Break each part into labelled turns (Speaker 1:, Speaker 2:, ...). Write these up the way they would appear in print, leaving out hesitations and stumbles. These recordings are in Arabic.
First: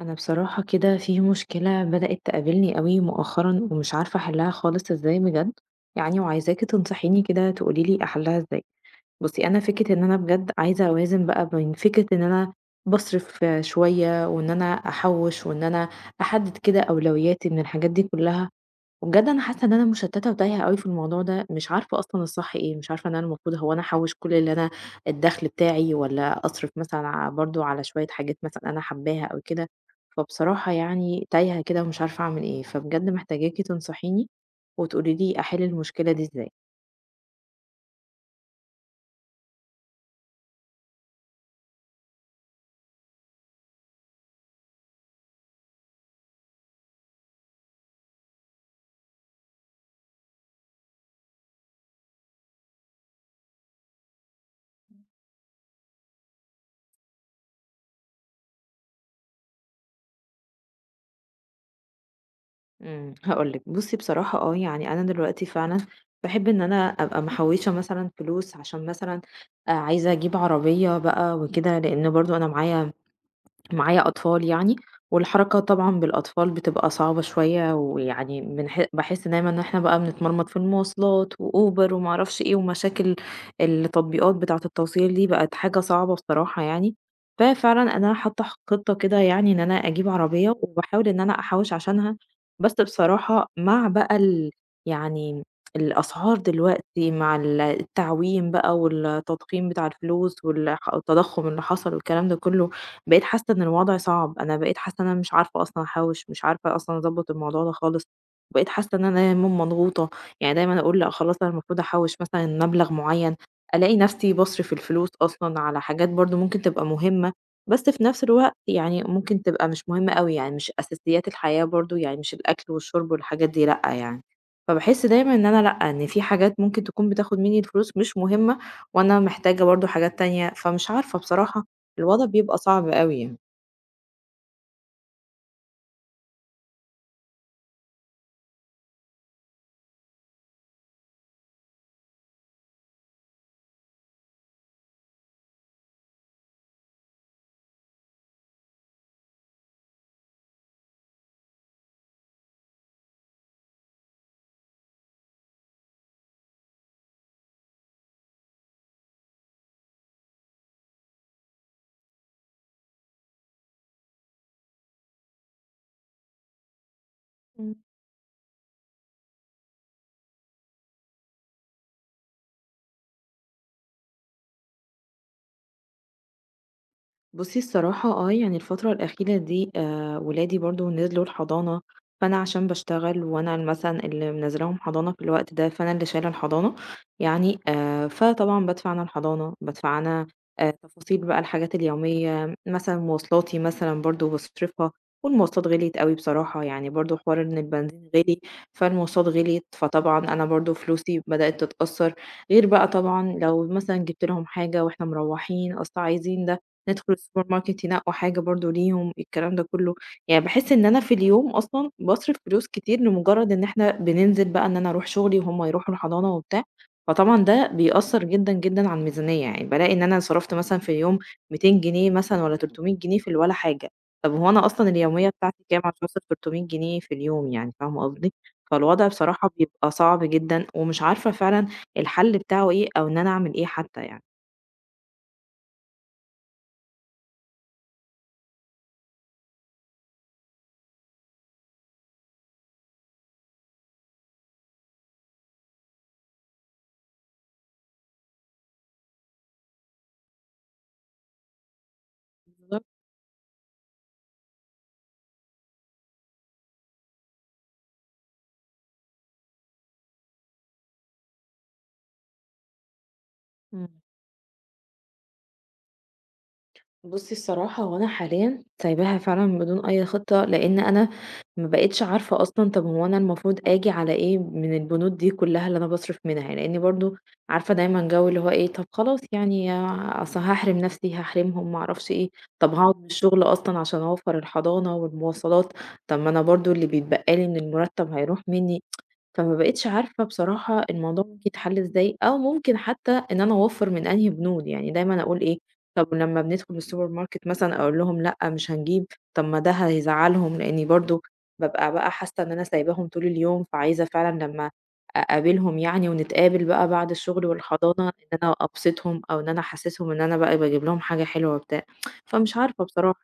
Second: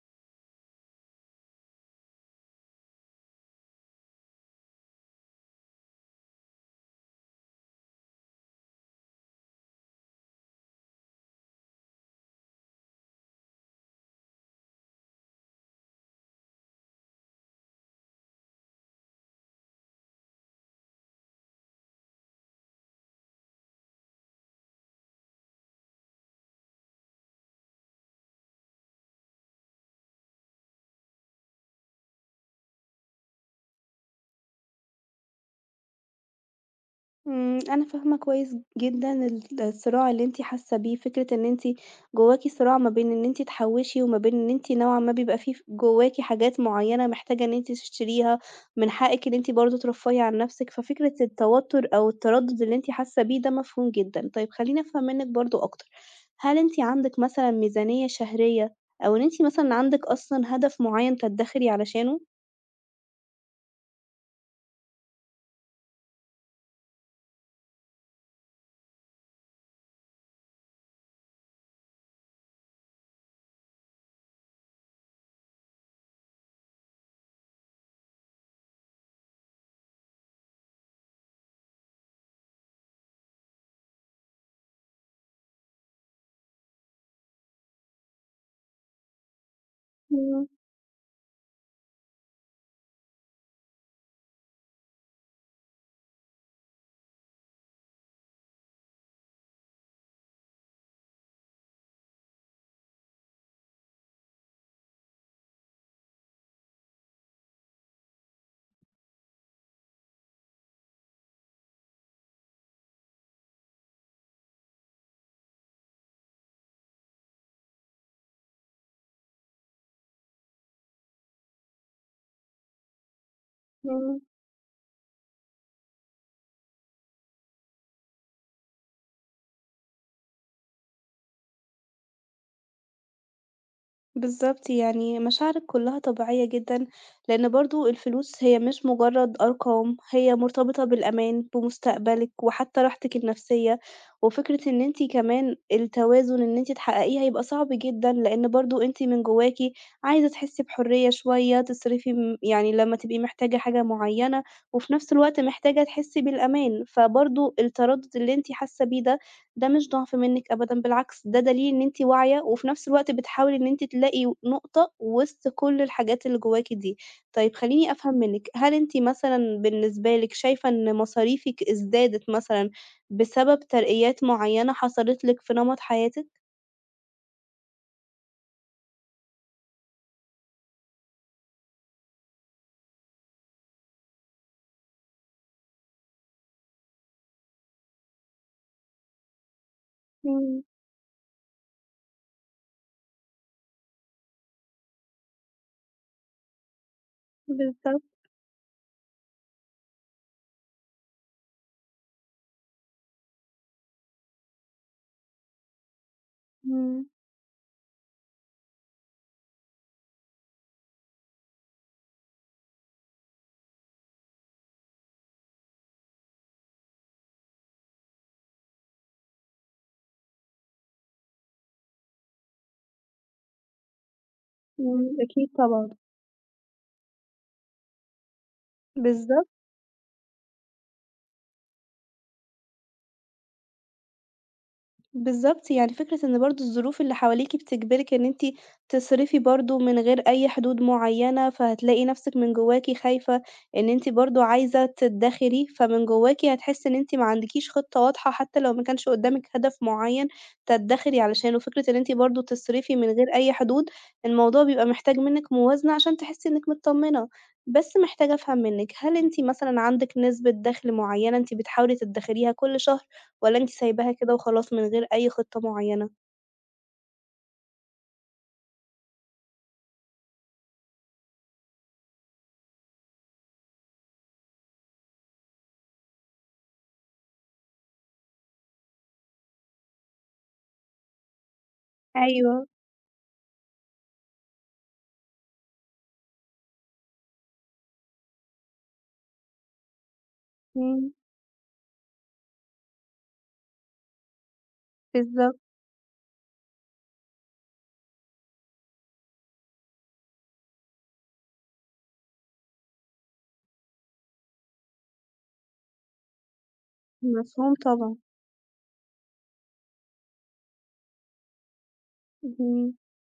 Speaker 1: انا بصراحة كده في مشكلة بدأت تقابلني قوي مؤخرا ومش عارفة احلها خالص ازاي بجد، يعني وعايزاكي تنصحيني كده تقوليلي احلها ازاي. بصي انا فكرة ان انا بجد عايزة اوازن بقى بين فكرة ان انا بصرف شوية، وان انا احوش، وان انا احدد كده اولوياتي من الحاجات دي كلها. وبجد أنا حاسة إن أنا مشتتة وتايهة أوي في الموضوع ده، مش عارفة أصلًا الصح إيه، مش عارفة إن أنا المفروض هو أنا أحوّش كل اللي أنا الدخل بتاعي، والّا أصرف مثلًا برضه على شوية حاجات مثلًا أنا حاباها أو كده. فبصراحة يعني تايهة كده ومش عارفة أعمل إيه، فبجد محتاجاكِ تنصحيني وتقولي لي أحل المشكلة دي إزاي.
Speaker 2: أنا فاهمة كويس جدًا الصراع اللي أنتِ حاسة بيه، فكرة إن أنتِ جواكِ صراع ما بين إن أنتِ تحوّشي وما بين إن أنتِ نوعًا ما بيبقى في جواكِ حاجات معيّنة محتاجة إن أنتِ تشتريها، من حقِّك إن أنتِ برضه ترفّهي عن نَفْسِك، ففكرة التوتُّر أو التردُّد اللي أنتِ حاسة بيه ده مفهوم جدًا. طيب خلّيني أفهم منِّك برضه أكتر، هل أنتِ عندِك مثلًا ميزانية شهرية أو إن أنتِ مثلًا عندِك أصلًا هدف معيّن تدّخري علشانه؟
Speaker 1: هاقول لِك بُصّي بصراحة آه، يعني أنا دلوقتي فعلًا باحب إن أنا أبقى محوّشة مثلًا فلوس عشان مثلًا عايزة أجيب عربية بقى وكده، لإن برضه أنا معايا أطفال يعني. والحركة طبعًا بالأطفال بتبقى صعبة شوية، ويعني باحس دايمًا إن إحنا بقى بنتمرمط في المواصلات وUber وما أعرفش إيه، ومشاكل التطبيقات بتاعة التوصيل دي بقت حاجة صعبة بصراحة يعني. ففعلًا أنا حاطة خطة كده يعني إن أنا أجيب
Speaker 2: مم،
Speaker 1: عربية، وباحاول إن أنا أحوّش عشانها. بس بصراحة مع بقى يعني الأسعار دلوقتي مع التعويم بقى والتضخيم بتاع الفلوس التضخم اللي حصل والكلام ده كله، بقيت حاسة إن الوضع صعب، أنا بقيت حاسة إن أنا مش عارفة أصلًا أحوِّش، مش عارفة أصلًا أضبّط الموضوع ده خالص، بقيت حاسة إن أنا دايمًا مضغوطة، يعني دايمًا أقول لأ خلاص أنا المفروض أحوِّش مثلًا مبلغ معيّن، ألاقي نفسي باصرف الفلوس أصلًا على حاجات برضه ممكن تبقى مهمة، بس في نفس الوقت يعني ممكن تبقى مش مهمة أوي، يعني مش أساسيات الحياة برضه، يعني مش الأكل والشرب والحاجات دي لأ
Speaker 2: مم.
Speaker 1: يعني. فباحس دايمًا إن أنا لأ، إن في حاجات ممكن تكون بتاخد منّي الفلوس مش مهمة وأنا محتاجة برضه حاجات تانية، فمش عارفة بصراحة الوضع بيبقى صعب أوي يعني.
Speaker 2: بالضبط، يعني مشاعرِك كلّها طبيعية جدًا، لإن برضه الفلوس هي مش مجرّد أرقام، هي مرتبطة بالأمان، بمستقبلِك، وحتى راحتِك النفسية، وفكرة إن أنتِ كمان التوازن إن أنتِ تحققيه هيبقى صعب جدًا، لإن برضه أنتِ من جواكِ عايزة تحسّي بحرية شوية، تصرفي يعني لمّا تبقي محتاجة حاجة معيّنة، وفي نفس الوقت محتاجة تحسّي بالأمان، فبرضه التردد اللي أنتِ حاسة بيه ده مش ضعف منِّك أبدًا، بالعكس ده دليل إن أنتِ واعية، وفي نفس الوقت بتحاولي إن أنتِ تلاقي نقطة وسط كل الحاجات اللي جواكِ دي. طيب
Speaker 1: إمم.
Speaker 2: خلّيني أفهم منِّك، هل أنتِ مثلًا بالنسبة لِك شايفة إن مصاريفِك ازدادت مثلًا بسبب ترقيات معيّنة حصلت لِك في نمط حياتِك؟
Speaker 1: بُصّي الصراحة آه، يعني الفترة الأخيرة دي ولادي برضه نزلوا الحضانة، فأنا عشان باشتغل وأنا مثلًا اللي منزّلاهم حضانة في الوقت ده، فأنا اللي شايلة الحضانة، يعني فطبعًا بادفع أنا الحضانة، بادفع أنا
Speaker 2: إمم،
Speaker 1: تفاصيل بقى الحاجات اليومية، مثلًا مواصلاتي مثلًا برضه باصرفها. والمواصلات غليت أوي بصراحة، يعني برضه حوار إن
Speaker 2: بالضبط،
Speaker 1: البنزين غِلي، فالمواصلات غليت، فطبعًا أنا برضه فلوسي بدأت تتأثّر، غير بقى طبعًا لو مثلًا جِبت لهم حاجة وإحنا مروّحين، أصل عايزين
Speaker 2: إمم،
Speaker 1: ندخل السوبر ماركت ينقوا حاجة برضه ليهم، الكلام ده كله. يعني باحس إن أنا في اليوم أصلًا باصرف فلوس كتير لمجرد إن إحنا بننزل بقى إن أنا أروح شغلي وهُم يروحوا الحضانة وبتاع، فطبعًا ده بيأثّر جدًا، جدًا على الميزانية، يعني بالاقي إن أنا صرفت مثلًا في اليوم 200 جنيه مثلًا والّا 300 جنيه في الولا حاجة. طب هو أنا
Speaker 2: إمم،
Speaker 1: أصلًا
Speaker 2: إمم.
Speaker 1: اليومية
Speaker 2: أكيد
Speaker 1: بتاعتي كام
Speaker 2: طبعًا.
Speaker 1: عشان أصرف 300 جنيه في اليوم يعني، فاهمة قصدي؟ فالوضع
Speaker 2: بالضبط.
Speaker 1: بصراحة بيبقى صعب جدًا، ومش عارفة فعلًا الحل بتاعه إيه أو إن أنا أعمل إيه حتى يعني.
Speaker 2: بالضبط، يعني فكرة إن برضه الظروف اللي حواليكِ بتجبرِك إن أنتِ تصرفي برضه من غير أي حدود معيّنة، فهتلاقي نفسِك من جواكِ خايفة إن أنتِ برضه عايزة تدخري، فمن جواكِ هتحسي إن أنتِ ما عندكيش خطة واضحة حتى لو ما كانش قدامِك هدف معيّن تدخري علشانه، فكرة إن أنتِ برضه
Speaker 1: بالضبط،
Speaker 2: تصرفي من غير أي حدود، الموضوع بيبقى محتاج منِك موازنة عشان تحسي إنِك متطمنة. بس محتاجة أفهم منِك، هل أنتِ مثلًا عندِك نسبة دخل معيّنة أنتِ بتحاولي تدخريها كل شهر؟ والّا أنتِ
Speaker 1: إمم.
Speaker 2: سايباها كده وخلاص من غير أي خطة معيّنة؟
Speaker 1: بُصّي الصراحة هو أنا حاليًا سايباها فعلًا بدون أي خطة، لإن أنا ما بقيتش عارفة أصلًا طب هو أنا المفروض آجي على إيه من البنود دي كلّها اللي أنا باصرف منها، يعني لإني برضه عارفة دايمًا جو اللي هو إيه طب خلاص يعني أصل هاحرم نفسي، هاحرمهم، ما أعرفش إيه.
Speaker 2: أيوه،
Speaker 1: طب هاقعد من الشغل أصلًا عشان أوفّر الحضانة والمواصلات، طب ما أنا برضه اللي بيتبقى لي من المرتب هيروح منّي. فما بقيتش عارفة بصراحة
Speaker 2: إمم،
Speaker 1: الموضوع ممكن يتحل إزاي أو ممكن حتى إن أنا أوفّر من أنهي بنود، يعني دايمًا أقول إيه،
Speaker 2: بالضبط،
Speaker 1: طب لمّا بندخل السوبر ماركت مثلًا أقول لهم لأ مش هنجيب، طب ما ده هيزعّلهم لإني برضه بابقى بقى حاسة إن أنا سايباهم طول اليوم، فعايزة فعلًا لمّا أقابلهم يعني ونتقابل بقى بعد الشغل
Speaker 2: مفهوم
Speaker 1: والحضانة
Speaker 2: طبعًا،
Speaker 1: إن أنا أبسطهم أو إن أنا أحسسهم إن أنا بقى باجيب لهم حاجة حلوة وبتاع، فمش عارفة
Speaker 2: اهم.
Speaker 1: بصراحة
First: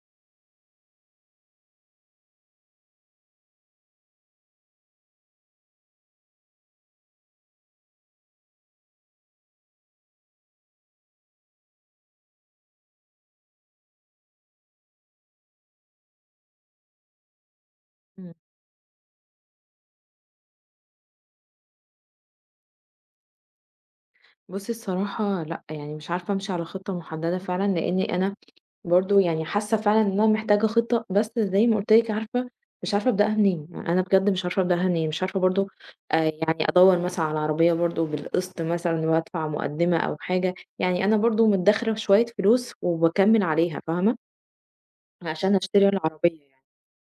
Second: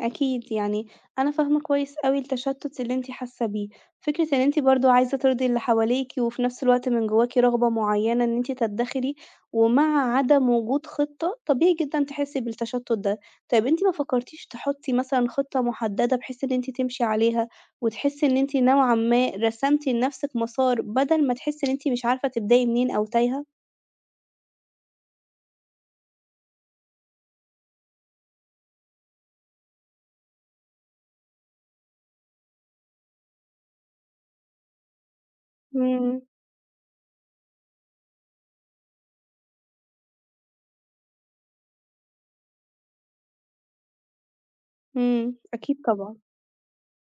Speaker 2: أكيد يعني أنا فاهمة كويس أوي التشتت اللي أنتِ حاسة بيه، فكرة إن أنتِ برضه عايزة ترضي اللي حواليكِ، وفي نفس الوقت من جواكِ رغبة معينة إن أنتِ تدخري، ومع عدم وجود خطة طبيعي جدًا تحسي بالتشتت ده. طيب أنتِ ما فكرتيش تحطي مثلًا خطة محددة بحيث إن أنتِ تمشي عليها، وتحسي
Speaker 1: يعني.
Speaker 2: إن أنتِ نوعًا ما رسمتِ لنفسِك مسار بدل ما تحسي إن أنتِ مش عارفة تبدأي منين أو تايهة؟
Speaker 1: بُصّي الصراحة لأ، يعني مش عارفة أمشي على خطة محددة فعلًا، لإني أنا برضه يعني حاسة فعلًا إن أنا محتاجة خطة، بس زي ما قُلت لِك مش عارفة أبدأها منين، يعني أنا بجد مش عارفة أبدأها منين، مش عارفة برضه
Speaker 2: إمم،
Speaker 1: يعني أدوّر مثلًا على عربية برضه بالقسط مثلًا وأدفع مقدمة أو حاجة، يعني أنا برضه مدخرة شوية فلوس وباكمّل عليها فاهمة،
Speaker 2: إمم،
Speaker 1: عشان
Speaker 2: أكيد
Speaker 1: أشتري
Speaker 2: طبعًا،
Speaker 1: العربية يعني.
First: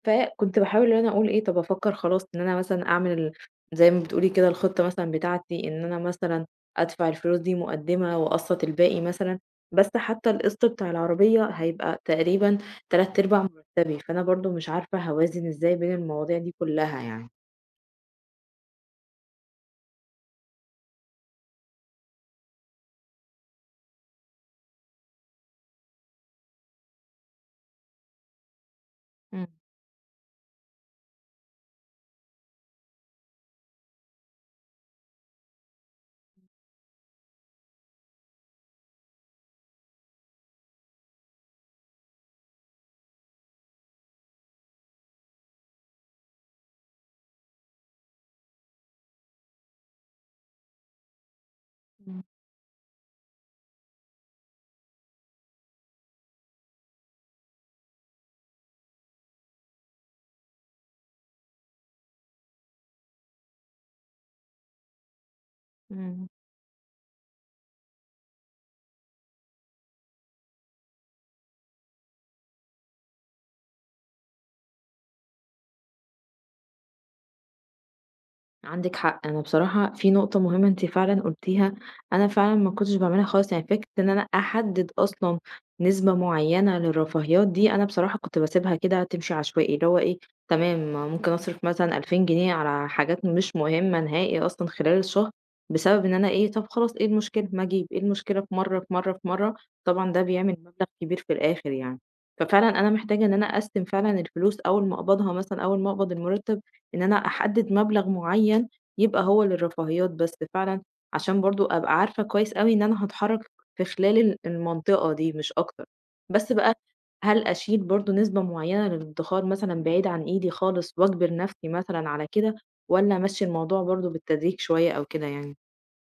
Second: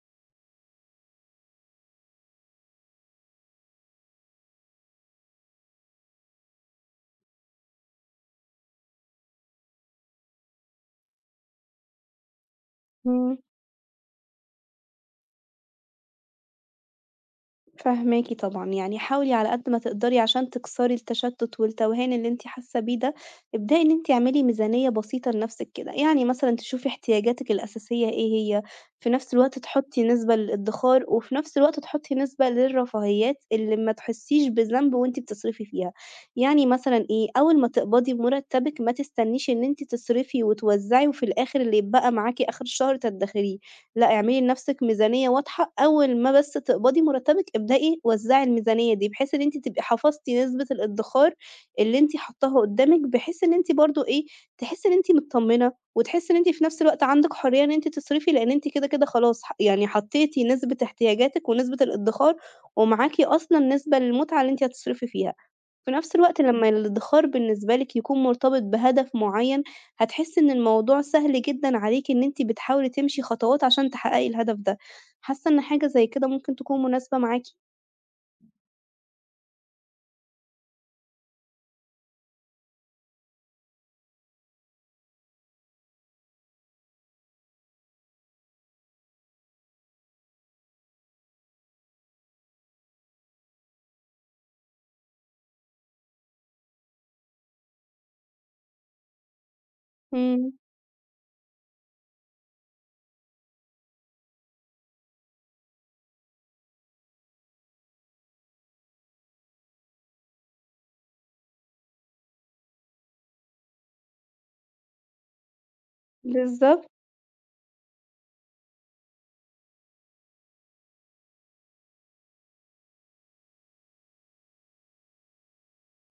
Speaker 1: فكنت باحاول إن أنا أقول إيه، طَب أفكّر خلاص إن أنا مثلًا أعمل زي ما بتقولي كده الخطة مثلًا بتاعتي، إن أنا مثلًا أدفع الفلوس دي مُقدِّمة وأقسّط الباقي مثلًا. بس حتى القسط بتاع العربية هيبقى تقريبًا
Speaker 2: إمم.
Speaker 1: 3/4 مرتبي، فأنا برضه مش عارفة هاوازن إزاي بين المواضيع دي كلّها يعني.
Speaker 2: فاهماكِ طبعًا، يعني حاولي على قد ما تقدري عشان تكسري التشتُّت والتوهان اللي أنتِ حاسة بيه ده، ابدئي إن أنتِ اعملي ميزانية بسيطة لنفسِك كده، يعني مثلًا تشوفي احتياجاتِك الأساسية إيه هي، في نفس
Speaker 1: إمم،
Speaker 2: الوقت تحطّي نسبة للإدخار، وفي نفس الوقت تحطّي نسبة للرفاهيات اللي ما تحسّيش بذنب وأنتِ بتصرفي فيها، يعني مثلًا إيه، أول ما تقبضي بمرتّبِك ما تستنيش إن أنتِ تصرفي وتوزّعي وفي الآخر اللي يتبقى معاكِ آخر الشهر تدّخريه، لأ، اعملي لنفسِك ميزانية واضحة، أول ما بس تقبضي مرتبِك ابدئي وزعي الميزانية دي، بحيث إن أنتِ تبقي حفظتِ نسبة الادخار اللي أنتِ
Speaker 1: إمم،
Speaker 2: حاطاها قدامِك، بحيث إن أنتِ برضه إيه، تحسي إن أنتِ متطمنة، وتحسي إن أنتِ في نفس الوقت عندِك حرية إن أنتِ تصرفي، لأن أنتِ كده كده خلاص يعني حطيتِ نسبة احتياجاتِك ونسبة الادخار، ومعاكِ أصلًا نسبة للمتعة اللي أنتِ هتصرفي فيها. في نفس
Speaker 1: إمم.
Speaker 2: الوقت لمّا الادخار بالنسبة لِك يكون مرتبط بهدف معيّن، هتحسّي إن الموضوع سهل جدًا عليكِ إن أنتِ بتحاولي تمشي خطوات عشان تحققي الهدف ده. حاسة إن حاجة زي كده ممكن تكون مناسبة معاكِ؟
Speaker 1: عندِك حق، أنا بصراحة في نقطة مهمة أنتِ فعلًا قُلتيها، أنا فعلًا ما كنتش باعملها خالص، يعني فكرة إن أنا أحدد أصلًا نسبة معيّنة للرفاهيات دي، أنا بصراحة كنت باسيبها كده تمشي عشوائي، اللي هو إيه، تمام ممكن أصرف مثلًا 2000 جنيه على حاجات مش مهمة نهائي أصلًا خلال الشهر، بسبب إن أنا إيه، طب خلاص إيه المشكلة، ما أجيب، إيه المشكلة في مرة، في مرة، في مرة، طبعًا ده
Speaker 2: إمم،
Speaker 1: بيعمل مبلغ كبير في الآخر يعني. ففعلًا أنا محتاجة إن أنا أقسّم فعلًا الفلوس أول ما أقبضها مثلًا، أول ما أقبض المرتب إن أنا أحدد مبلغ معين يبقى هو للرفاهيات بس فعلًا، عشان برضه أبقى عارفة كويس أوي إن أنا هاتحرك في خلال المنطقة دي مش أكتر. بس بقى
Speaker 2: بالضبط.
Speaker 1: هل أشيل برضه نسبة معينة للادخار مثلًا بعيد عن إيدي خالص وأجبر نفسي مثلًا على كده، والّا أمشّي الموضوع برضه بالتدريج شوية أو كده يعني؟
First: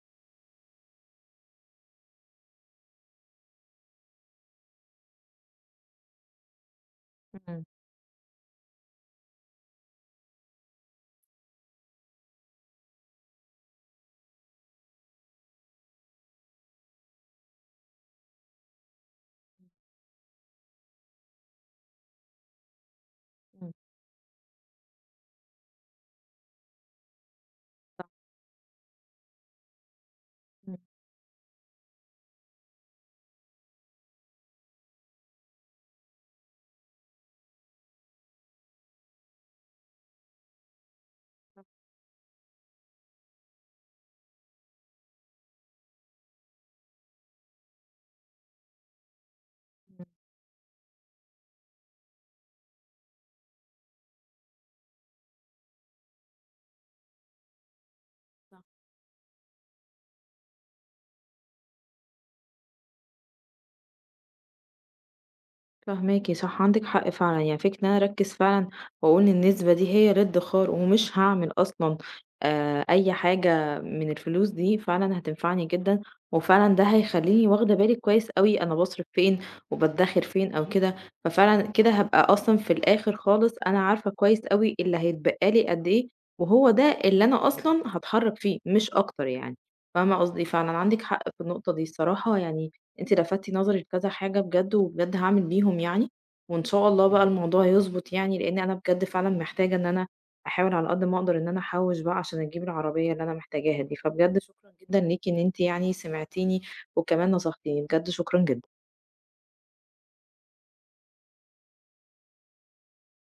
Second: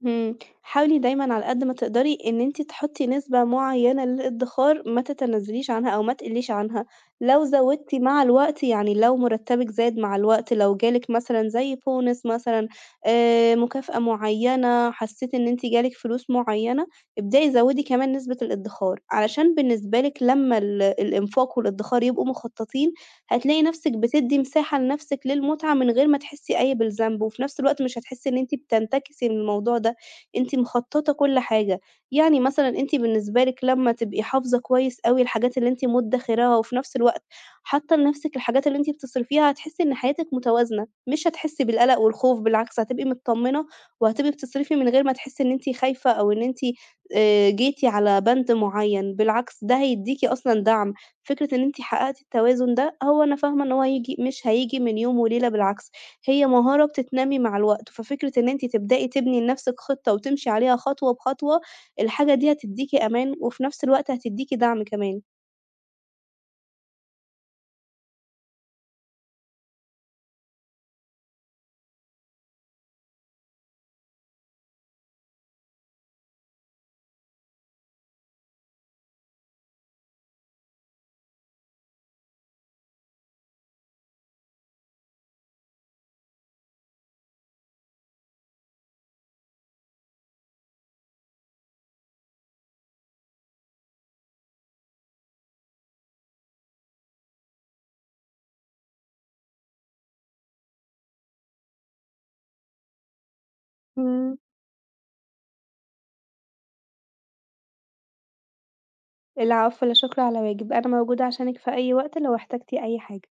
Speaker 2: إمم، حاولي دايمًا على قد ما تقدري إن أنتِ تحطّي نسبة معيّنة للإدخار ما تتنازليش عنها أو ما تقلّيش عنها، لو
Speaker 1: إمم،
Speaker 2: زوّدتِ مع الوقت يعني لو مرتّبِك زاد مع الوقت، لو جالِك مثلًا زي bonus مثلًا مكافأة معيّنة، حسّيتِ إن أنتِ جالِك فلوس معيّنة، ابدئي زوّدي كمان نسبة الإدخار، علشان بالنسبة لِك لمّا الإنفاق والإدخار يبقوا مخطّطين، هتلاقي
Speaker 1: إمم،
Speaker 2: نَفْسِك بتدّي مساحة لنَفْسِك للمتعة من غير ما تحسّي أي بالذنب، وفي نَفْس الوقت مش هتحسّي إن أنتِ بتنتكسي من الموضوع ده. أنتِ
Speaker 1: إمم.
Speaker 2: مخططة كل حاجة، يعني مثلًا أنتِ بالنسبة لِك لمّا تبقي حافظة كويس أوي الحاجات اللي أنتِ مدخراها، وفي نفس الوقت حاطة لنفسِك الحاجات اللي أنتِ بتصرفيها، هتحسي إن حياتِك متوازنة، مش هتحسي بالقلق والخوف، بالعكس هتبقي متطمنة، وهتبقي بتصرفي من غير ما تحسي إن أنتِ خايفة أو إن أنتِ جيتِ على بند معين، بالعكس ده هيديكِ أصلًا دعم، فكرة إن أنتِ حققتِ التوازن ده هو أنا فاهمة إن هو هييجي مش هييجي من يوم وليلة بالعكس. هي مهارة بتتنمي مع الوقت، ففكرة إن أنتِ تبدئي تبني لنفسِك خطة وتمشي عليها خطوة بخطوة، الحاجة دي هتدّيكِ أمان وفي نفس الوقت هتدّيكِ دعم كمان.
Speaker 1: فاهماكِ صح، عندِك حق فعلًا، يعني فكرة إن أنا أركّز فعلًا وأقول إن النسبة دي هي لا ادّخار ومش هاعمل أصلًا أي حاجة من الفلوس دي، فعلًا هتنفعني جدًا، وفعلًا ده هيخلّيني واخدة بالي كويس أوي أنا باصرف فين وبادّخر فين أو كده، ففعلًا كده هابقى أصلًا في الآخر خالص أنا عارفة كويس أوي اللي هيتبقى لي قد إيه، وهو ده اللي أنا أصلًا هاتحرّك فيه مش أكتر يعني، فاهمة قصدي؟ فعلًا عندِك حق في النقطة دي الصراحة يعني أنتِ لفتِ نظري لكذا حاجة بجد، وبجد هاعمل بيهم يعني، وإن شاء الله بقى الموضوع يضبط يعني، لإن أنا بجد فعلًا محتاجة إن أنا أحاول على قد ما أقدر إن أنا أحوّش بقى عشان أجيب العربية اللي أنا محتاجاها دي،
Speaker 2: إمم،
Speaker 1: فبجد شكرًا جدًا ليكِ إن أنتِ يعني سمعتيني وكمان نصحتيني، بجد شكرًا جدًا.
Speaker 2: العفو، لا شكر على واجب، أنا موجودة عشانِك في أي وقت لو احتجتِ أي حاجة.